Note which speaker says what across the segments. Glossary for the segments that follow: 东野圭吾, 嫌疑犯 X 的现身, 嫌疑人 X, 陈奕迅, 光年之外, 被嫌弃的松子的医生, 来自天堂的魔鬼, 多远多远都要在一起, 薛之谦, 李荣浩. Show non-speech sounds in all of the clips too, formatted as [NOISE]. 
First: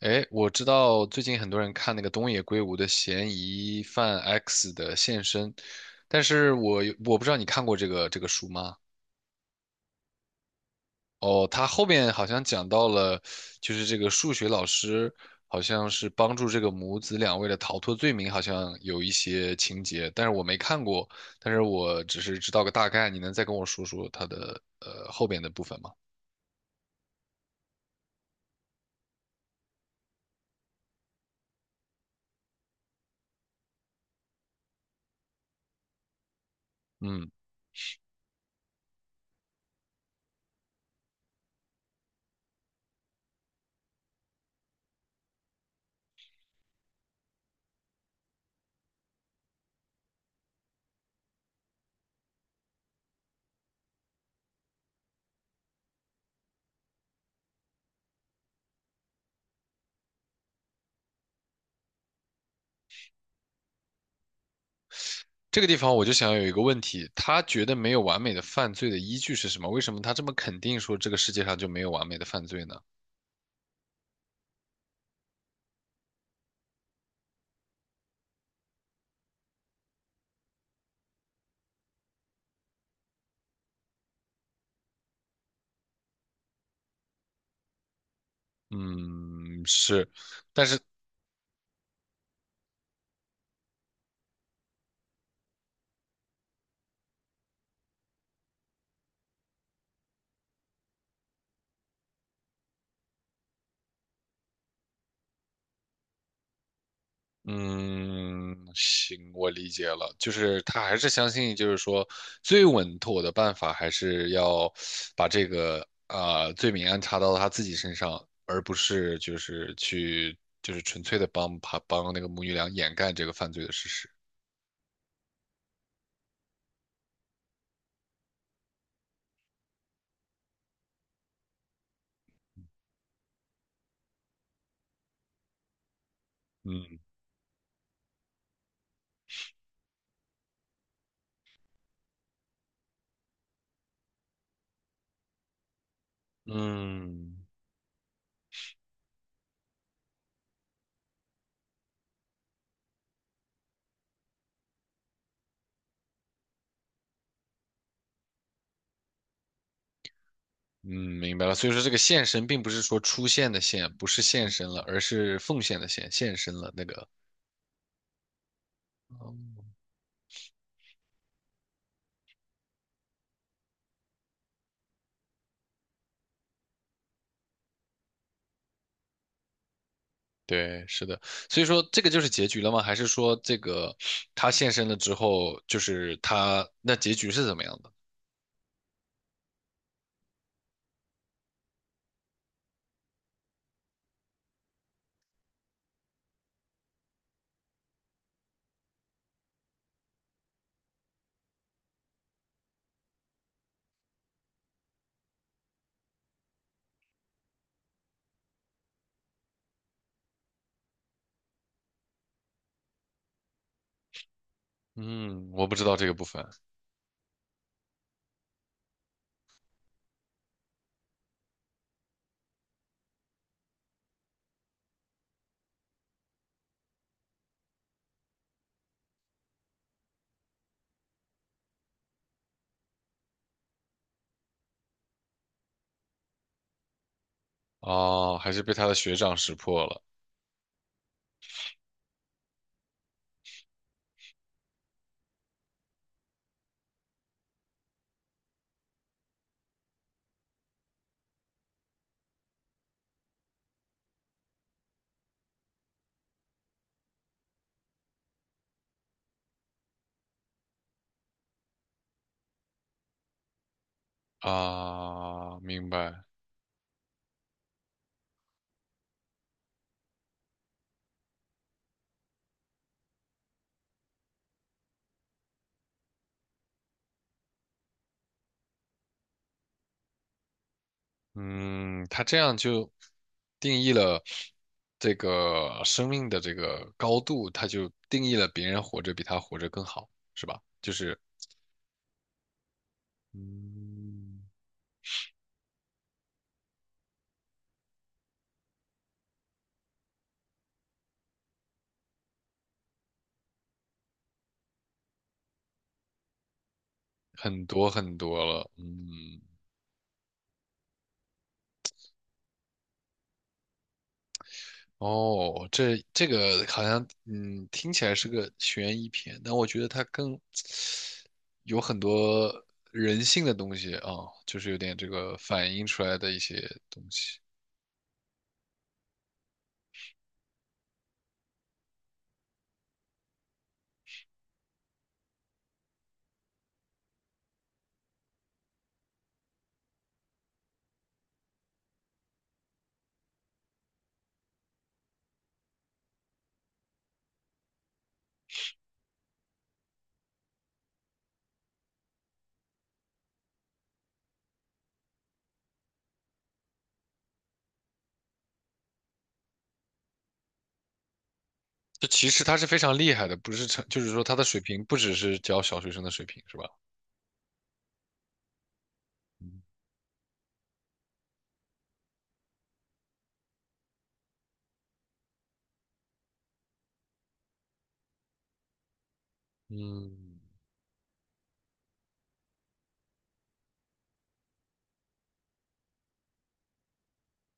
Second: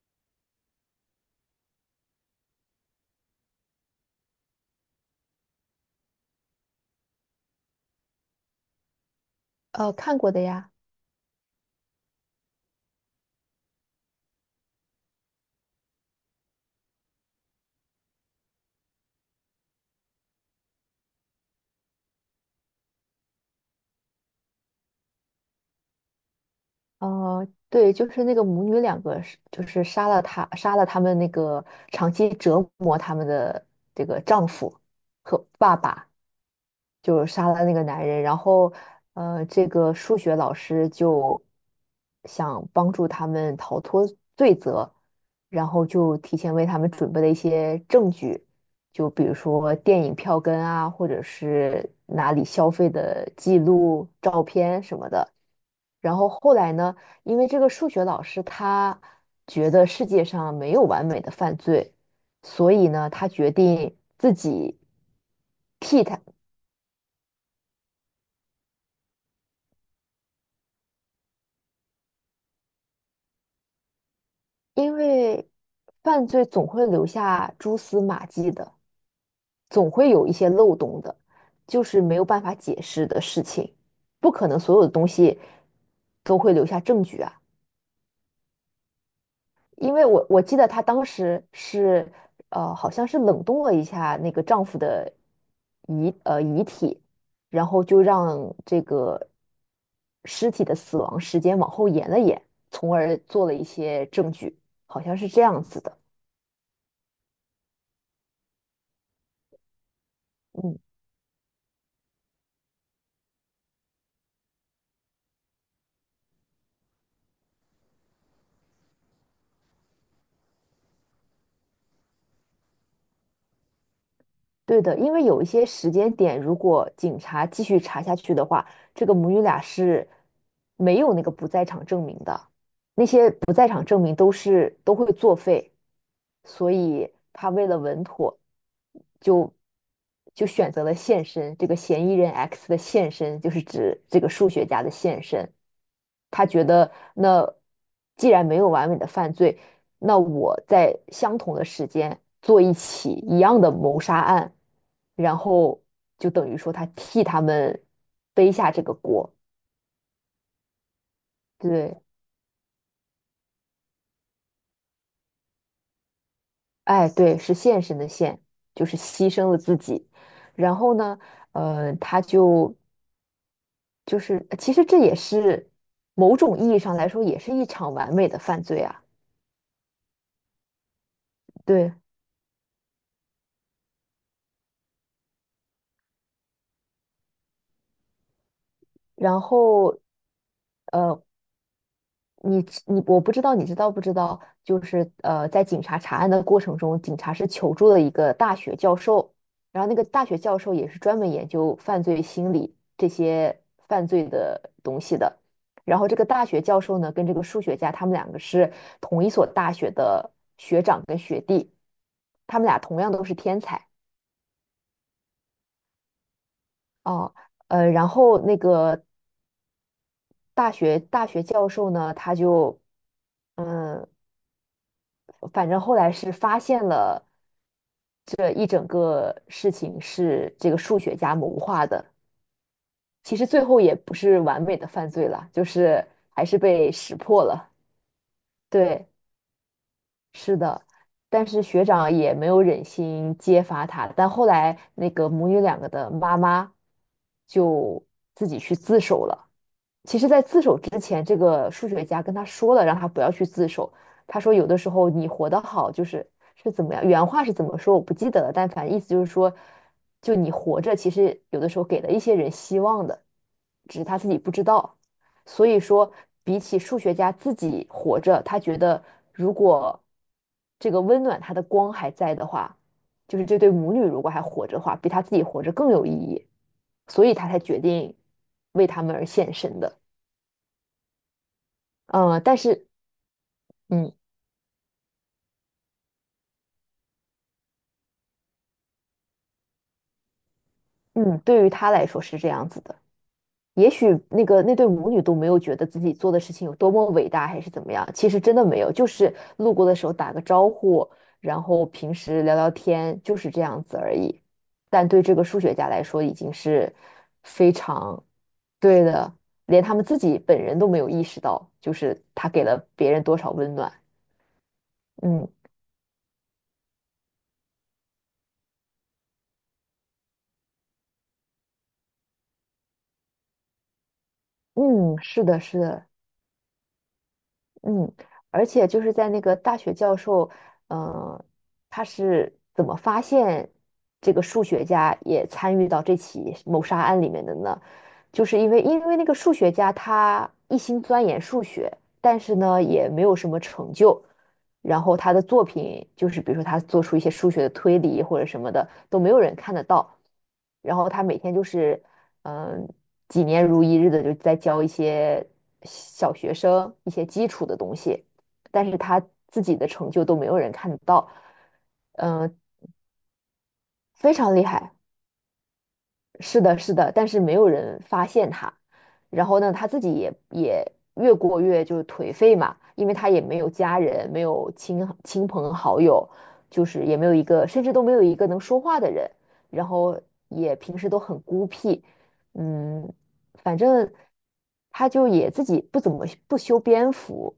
Speaker 1: 哎，我知道最近很多人看那个东野圭吾的《嫌疑犯 X 的现身》，但是我不知道你看过这个书吗？
Speaker 2: 看过的呀。
Speaker 1: 哦，他后面好像讲到了，就是这个数学老师好像是帮助这个母子两位的逃脱罪名，好像有一些情节，但是我没看过，但是我只是知道个大概，你能再跟我说说他的后边的部分吗？
Speaker 2: 对，就是那个母女两个是，就是杀了他，杀了他们那个长期折磨他们的这个丈夫和爸爸，就
Speaker 1: 嗯。
Speaker 2: 杀了那个男人。然后这个数学老师就想帮助他们逃脱罪责，然后就提前为他们准备了一些证据，就比如说电影票根啊，或者是哪里消费的记录、照片什么的。然后后来呢，因为这个数学老师他觉得世界上没有完美的犯罪，所以呢，他决定自己
Speaker 1: 这个地方
Speaker 2: 替
Speaker 1: 我就
Speaker 2: 他。
Speaker 1: 想有一个问题，他觉得没有完美的犯罪的依据是什么？为什么他这么肯定说这个世界上就没有完美的犯罪呢？
Speaker 2: 因为犯罪总会留下蛛丝马迹的，总会有一些漏洞的，就是没有办法解释的事情，不可能所有的东西都会留下证据啊。
Speaker 1: 嗯，
Speaker 2: 因为
Speaker 1: 是，
Speaker 2: 我记
Speaker 1: 但
Speaker 2: 得
Speaker 1: 是，
Speaker 2: 她当时是，好像是冷冻了一下那个丈夫的遗体，然后就让这个尸体的死亡时间往后延了延，从而做了一些证据，好像是这样子的。
Speaker 1: 嗯，行，我理解了，就是
Speaker 2: 嗯。
Speaker 1: 他还是相信，就是说最稳妥的办法还是要把这个啊罪名安插到他自己身上，而不是就是去就是纯粹的帮他帮那个母女俩掩盖这个犯罪的事实。
Speaker 2: 对的，因为有一些时间点，如果警察继续查下去的话，这个母女俩是没有那个不在场证明的，那些不在场证明都会作废，所
Speaker 1: 嗯
Speaker 2: 以他为了稳妥，就就选择了现身，这个嫌疑人 X 的现身就是指这个数学家的现身。他觉得
Speaker 1: 嗯。
Speaker 2: 那既然没有完美的犯罪，那我在相同的时间做一起一样的谋杀案，然后就等于说他替他们背下这个锅。
Speaker 1: 嗯，明白了。所以说，这个
Speaker 2: 对，
Speaker 1: 献身并不是说出现的献，不是献身了，而是奉献的献，献身了那个。
Speaker 2: 哎，对，是献身的献，就是牺牲了
Speaker 1: 嗯
Speaker 2: 自己。然后呢，他就是，其实这也是某种意义上来说，也是一场完美的犯罪啊。
Speaker 1: 对，是的。所以说，
Speaker 2: 对，
Speaker 1: 这个就是结局了吗？还是说这个他献身了之后，就是他那结局是怎么样的？
Speaker 2: 然后呃，你我不知道你知道不知道，就是在警察查案的过程中，警察是求助了一个大学教授，然后那个大学教授也是专门研究犯罪心理这些犯罪的东西的。然后这个大学教授呢，跟这个数学家，他们两个是同一所大学的学长跟学弟，他们俩同样都是天才
Speaker 1: 嗯，我不知道这个部分。
Speaker 2: 哦。然后那个大学教授呢，他就。嗯，反正后来是发现了这一整个事情是这个数学家谋划的。其实最后也不是完美的犯罪了，就是还是被识破了。
Speaker 1: 哦，还是被他的
Speaker 2: 对，
Speaker 1: 学长识破了
Speaker 2: 是的，但是学长也没有忍心揭发他，但后来那个母女两个的妈妈就自己去自首了。其实，在自首之前，这个数学家跟他说了，让他不要去自首。他说，有的时候你活得好，就是是怎么样，原话是怎么说我不记得了，但反正意思就是说，就你活着，其实有的时候给了一些人希望的，只是他自己不知道。
Speaker 1: 啊，
Speaker 2: 所以
Speaker 1: 明
Speaker 2: 说，
Speaker 1: 白。
Speaker 2: 比起数学家自己活着，他觉得如果这个温暖他的光还在的话，就是这对母女如果还活着的话，比他自己活着更有意义，所以他才决定为他们而献身的。
Speaker 1: 嗯，他这
Speaker 2: 嗯，
Speaker 1: 样
Speaker 2: 但是，
Speaker 1: 就定义
Speaker 2: 嗯
Speaker 1: 了这个生命的这个高度，他就定义了别人活着比他活着更好，是吧？就是，
Speaker 2: 嗯，对于他来说是这样子的。也许
Speaker 1: 嗯，
Speaker 2: 那个那对母女都没有觉得自己做的事情有多么伟大，还是怎么样。其实真的没有，就是路过的时候打个招呼，然后平时聊聊天，就是这样子而已。但对这个数学家来说，已经是
Speaker 1: 很
Speaker 2: 非
Speaker 1: 多很
Speaker 2: 常
Speaker 1: 多了，
Speaker 2: 对的，
Speaker 1: 嗯，
Speaker 2: 连他们自己本人都没有意识到，就是他给了别人多少温暖。嗯
Speaker 1: 哦，这这个好像，嗯，听起来是个悬疑片，但我觉得它更有很多人性的东西啊，就是有点这
Speaker 2: 嗯，
Speaker 1: 个
Speaker 2: 是的，
Speaker 1: 反
Speaker 2: 是
Speaker 1: 映出
Speaker 2: 的。
Speaker 1: 来的一些东西。
Speaker 2: 嗯，而且就是在那个大学教授，呃，他是怎么发现这个数学家也参与到这起谋杀案里面的呢？就是因为那个数学家他一心钻研数学，但是呢也没有什么成就，然后他的作品就是比如说他做出一些数学的推理或者什么的都没有人看得到，然后他每天就是嗯几年如一日的就在教一些小学生一些基础的东西，但是他自己的成就都没有人看得到。
Speaker 1: 这其实他
Speaker 2: 嗯，
Speaker 1: 是非常厉害的，不是成，就是说
Speaker 2: 非
Speaker 1: 他的
Speaker 2: 常
Speaker 1: 水
Speaker 2: 厉
Speaker 1: 平
Speaker 2: 害。
Speaker 1: 不只是教小学生的水平，是
Speaker 2: 是
Speaker 1: 吧？
Speaker 2: 的，是的，但是没有人发现他。然后
Speaker 1: 嗯
Speaker 2: 呢，他自己也越过越就是颓废嘛，因为他也没有家人，没有亲朋好友，就是也没有一个，甚至都没有一个能说话的人。然后
Speaker 1: 嗯，
Speaker 2: 也平时都很孤僻，嗯，反正他就也自己不怎么不修边幅，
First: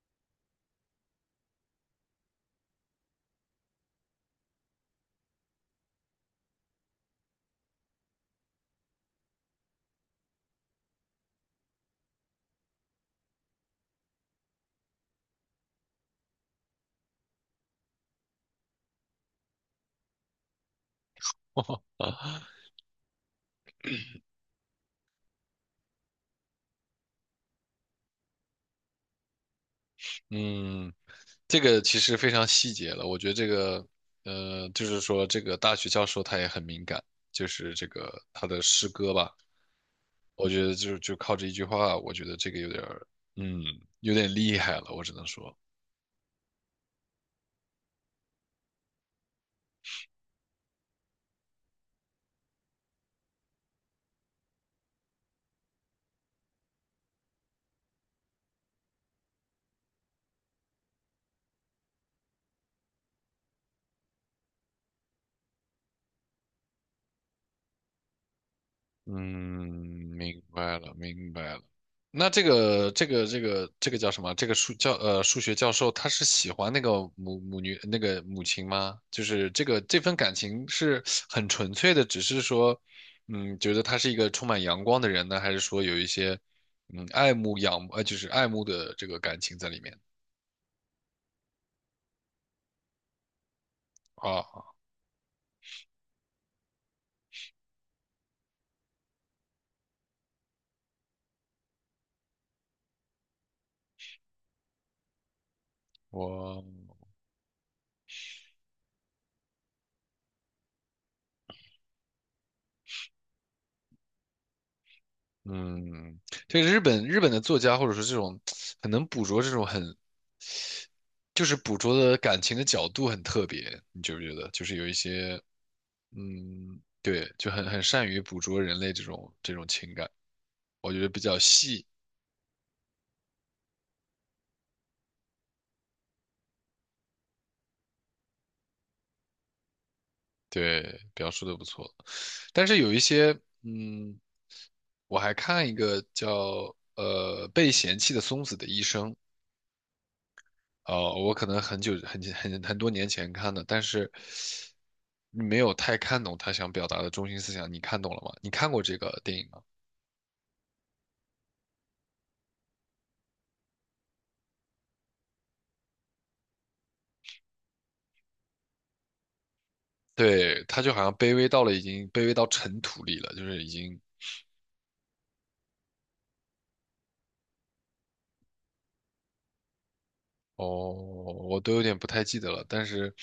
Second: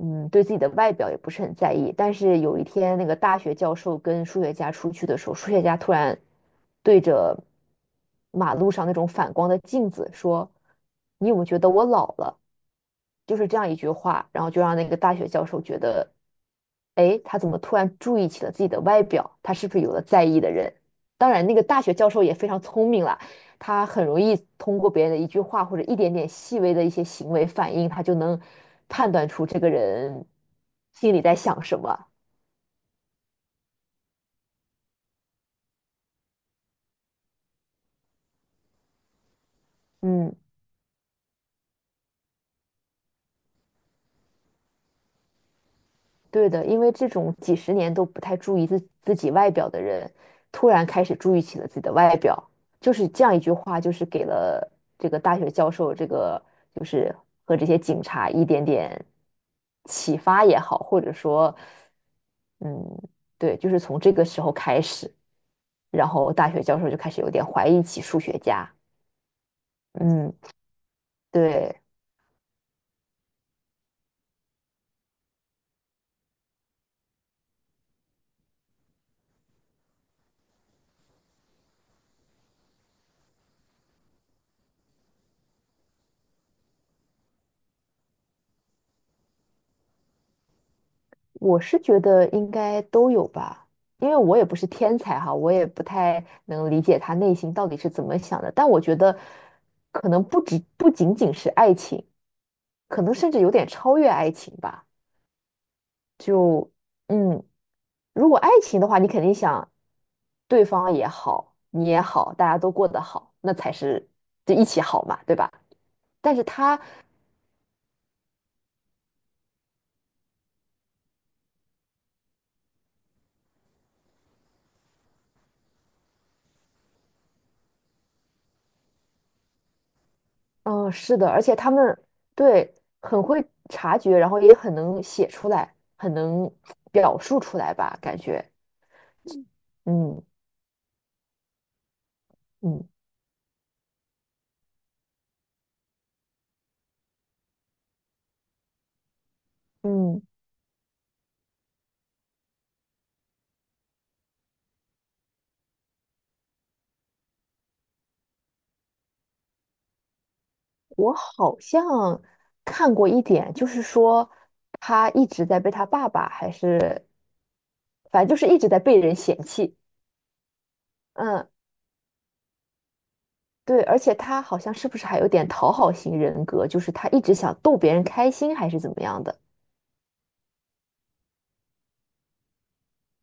Speaker 2: 嗯，对自己的外表也不是很在意。但是有一天，那个大学教授跟数学家出去的时候，数学家突然对着马路上那种反光的镜子说："你有没有觉得我老了？"就是这样一句话，然后就让那个大学教授觉得，哎，他怎么突然注意起了自己的外表？他是不是有了在意的人？当然，那个大学教授也非
Speaker 1: [LAUGHS]
Speaker 2: 常聪明了，他很容易通过别人的一句话或者一点点细微的一些行为反应，他就能判断出这个人
Speaker 1: 嗯，
Speaker 2: 心里在
Speaker 1: 这
Speaker 2: 想什
Speaker 1: 个其
Speaker 2: 么。
Speaker 1: 实非常细节了。我觉得这个，就是说这个大学教授他也很敏感，就是这个他的诗歌吧，
Speaker 2: 嗯。
Speaker 1: 我觉得就靠这一句话，我觉得这个有点儿，嗯，有点厉害了，我只能说。
Speaker 2: 对的，因为这种几十年都不太注意自己外表的人，突然开始注意起了自己的外表，就是这样一句话，就是给了这个大学教授，这个就是和这些警察一点点启发也好，或者说，嗯，对，就是从这个时候开始，然后大学教授就开始有点怀疑起数学家，
Speaker 1: 嗯，
Speaker 2: 嗯，
Speaker 1: 明白了，明白了。
Speaker 2: 对。
Speaker 1: 那这个叫什么？这个数学教授他是喜欢那个母女那个母亲吗？就是这个这份感情是很纯粹的，只是说，嗯，觉得他是一个充满阳光的人呢，还是说有一些爱慕仰呃就是爱慕的这个感情在里面
Speaker 2: 我是觉得应该都有吧，因为我也
Speaker 1: 啊？
Speaker 2: 不是天才哈，我也不太能理解他内心到底是怎么想的。但我觉得，可能不止不仅仅是爱情，可能甚至有点超越爱情吧。
Speaker 1: 我
Speaker 2: 就嗯，如果爱情的话，你肯定想对方也好，你也好，大家都过得好，那才是就一起好嘛，对吧？
Speaker 1: 嗯，
Speaker 2: 但是
Speaker 1: 这个
Speaker 2: 他
Speaker 1: 日本的作家或者说这种很能捕捉这种很就是捕捉的感情的角度很特别，你觉不觉得？就是有一些，嗯，对，就很善于捕捉人类这种情感，
Speaker 2: 嗯，
Speaker 1: 我觉得
Speaker 2: 是
Speaker 1: 比
Speaker 2: 的，
Speaker 1: 较
Speaker 2: 而且他
Speaker 1: 细，
Speaker 2: 们对很会察觉，然后也很能写出来，很能表述出来吧，感觉，嗯
Speaker 1: 对，表述的不错。但是
Speaker 2: 嗯
Speaker 1: 有一些，嗯，我还看一个叫被嫌弃的松子的医生，
Speaker 2: 嗯，
Speaker 1: 哦、我可能很久很很很多年前看的，但是没有太看懂他想表达的中心思想。你看懂了吗？你看过这个电影吗？
Speaker 2: 我好像看过一点，就是说他一直在被他爸爸还是反正就是一直在被人嫌弃，
Speaker 1: 对，他就好像卑微
Speaker 2: 嗯，
Speaker 1: 到了已经卑微到尘土里了，就是已
Speaker 2: 对，而
Speaker 1: 经
Speaker 2: 且他好像是不是还有点讨好型人格，就是他一直想逗别人开心还是怎么样的？
Speaker 1: 哦，我都有点不太记得了，但是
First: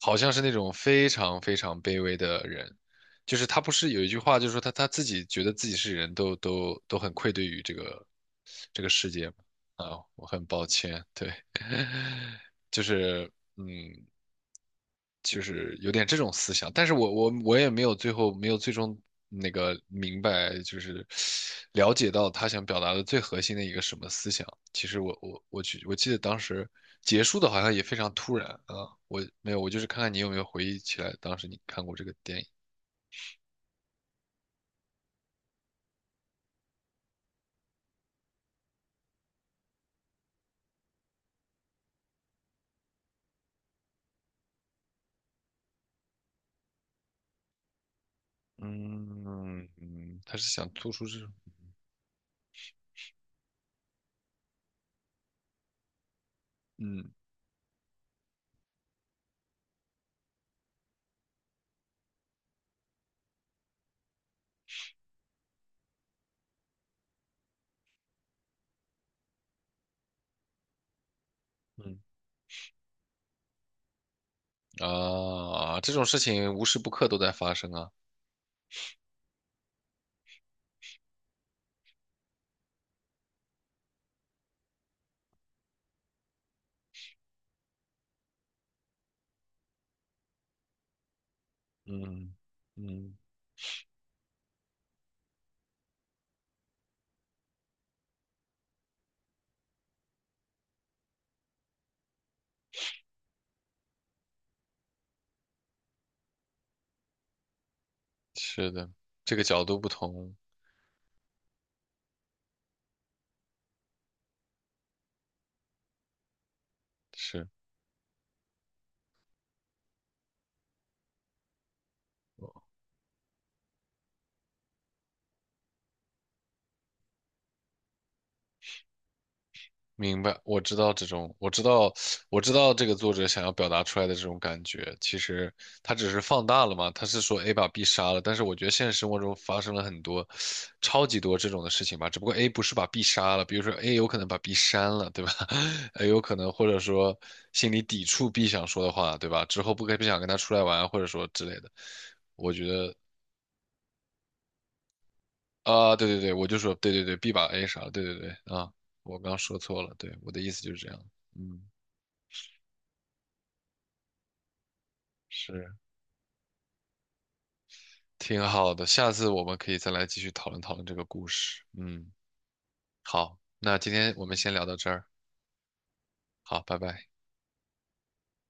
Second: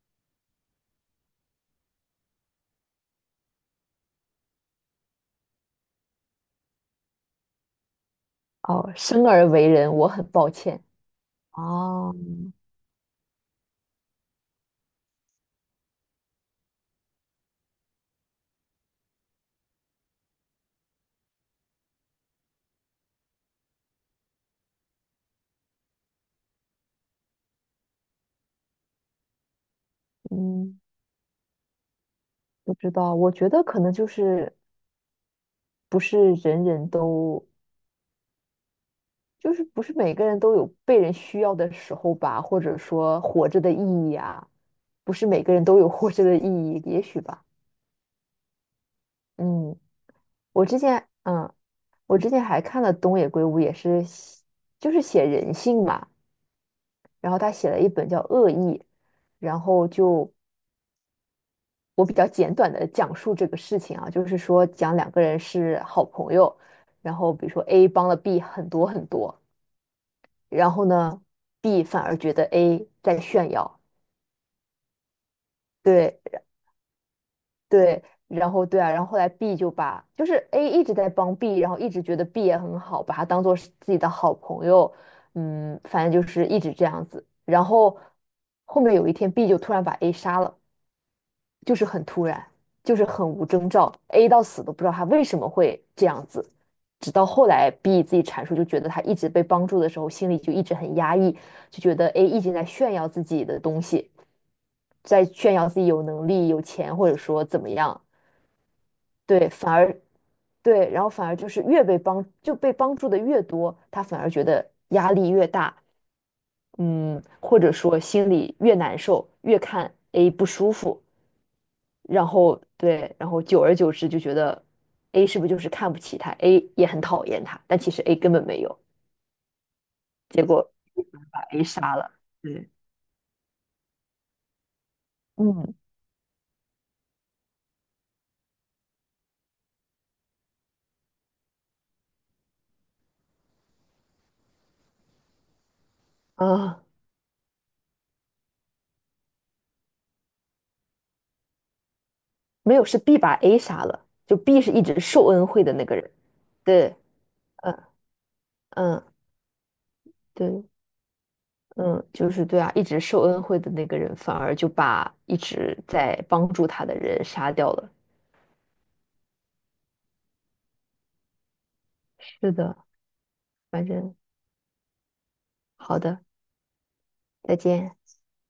Speaker 1: 好像是那种非常非常卑微的人，就是他不是有一句话，就是说他自己觉得自己是人都很愧对于这个这个
Speaker 2: 哦，
Speaker 1: 世
Speaker 2: 生
Speaker 1: 界嘛，
Speaker 2: 而为人，
Speaker 1: 啊，
Speaker 2: 我
Speaker 1: 我
Speaker 2: 很
Speaker 1: 很
Speaker 2: 抱
Speaker 1: 抱
Speaker 2: 歉。
Speaker 1: 歉，对，
Speaker 2: 哦，
Speaker 1: [LAUGHS] 就是。嗯，就是有点这种思想，但是我也没有最后没有最终那个明白，就是了解到他想表达的最核心的一个什么思想。其实我我我去记得当时结束的好像也非常突然啊，我没有，我就是看看你有没有回忆
Speaker 2: 嗯。
Speaker 1: 起来当时你看过这个电影。
Speaker 2: 不知道，我觉得可能就是不是人人都，就是不是每个人都有被人需要的时候吧，或者说活着的意义啊，不是每个人都有活着的意义，也许吧。
Speaker 1: 嗯
Speaker 2: 嗯，
Speaker 1: 嗯，他是
Speaker 2: 我
Speaker 1: 想
Speaker 2: 之
Speaker 1: 做出
Speaker 2: 前，
Speaker 1: 这种
Speaker 2: 嗯，我之前还看了东野圭吾，也是写就是写人性嘛，
Speaker 1: 嗯
Speaker 2: 然后他写了一本叫《恶意》，然后就我比较简短的讲述这个事情啊，就是说讲两个人是好朋友。然后比如说 A 帮了 B 很多很多，然后呢，B
Speaker 1: 嗯
Speaker 2: 反而觉得 A 在炫耀，
Speaker 1: 啊这种事
Speaker 2: 对
Speaker 1: 情无时不刻都在发生啊。
Speaker 2: 对，然后对啊，然后后来 B 就把就是 A 一直在帮 B,然后一直觉得 B 也很好，把他当做是自己的好朋友，嗯，反正就是一直这样子。然后后面有一天，B 就突然把 A 杀了，就是很突
Speaker 1: 嗯
Speaker 2: 然，就是
Speaker 1: 嗯。
Speaker 2: 很无征兆，A 到死都不知道他为什么会这样子。直到后来 B 自己阐述，就觉得他一直被帮助的时候，心里就一直很压抑，就觉得 A 一直在炫耀自己的东西，在炫耀自己有能力、有钱，或者说怎么样，
Speaker 1: 是的，这个
Speaker 2: 对，
Speaker 1: 角
Speaker 2: 反
Speaker 1: 度不
Speaker 2: 而
Speaker 1: 同，
Speaker 2: 对，然后反而就是越被帮就被帮助的越多，他反而觉得压力越大，嗯，
Speaker 1: 是，
Speaker 2: 或者说心里越难受，越看 A 不舒服，然后对，然后久而久之就觉得 A 是不是就是看不起他，A 也很讨厌他，但其实 A 根本没有，
Speaker 1: 明白，
Speaker 2: 结
Speaker 1: 我
Speaker 2: 果
Speaker 1: 知道这种，
Speaker 2: 把
Speaker 1: 我知
Speaker 2: A
Speaker 1: 道，
Speaker 2: 杀了，
Speaker 1: 我知
Speaker 2: 对，
Speaker 1: 道这个作者想要表达出来的这种感觉，其实
Speaker 2: 嗯
Speaker 1: 他只是放大了嘛，他是说 A 把 B 杀了，但是我觉得现实生活中发生了很多，超级多这种的事情吧，只不过 A 不是把 B 杀了，比如说 A 有可能把 B 删了，对吧 [LAUGHS]？A 有可能或者
Speaker 2: 啊，
Speaker 1: 说心里抵触 B 想说的话，对吧？之后不想跟他出来玩，或者说之类的，我觉
Speaker 2: 没有
Speaker 1: 得。
Speaker 2: 是 B 把 A 杀了，就 B 是一直受恩惠的那
Speaker 1: 啊，
Speaker 2: 个
Speaker 1: 对
Speaker 2: 人，
Speaker 1: 对对，我就说对
Speaker 2: 对。
Speaker 1: 对对，B 把 A
Speaker 2: 嗯。
Speaker 1: 啥，对对对啊，
Speaker 2: 嗯，
Speaker 1: 我刚说错了，对，我的意思
Speaker 2: 对，
Speaker 1: 就是这样，嗯，
Speaker 2: 嗯，就是对啊，一直受恩惠的那个人，反而就把一
Speaker 1: 是
Speaker 2: 直在帮助他的人杀掉了。
Speaker 1: 挺好的，下次我们可以再来继续讨论讨论这个故事，嗯，
Speaker 2: 是的，
Speaker 1: 好，那
Speaker 2: 反
Speaker 1: 今天
Speaker 2: 正
Speaker 1: 我们先聊到这儿，
Speaker 2: 好的，
Speaker 1: 好，拜拜。
Speaker 2: 再见。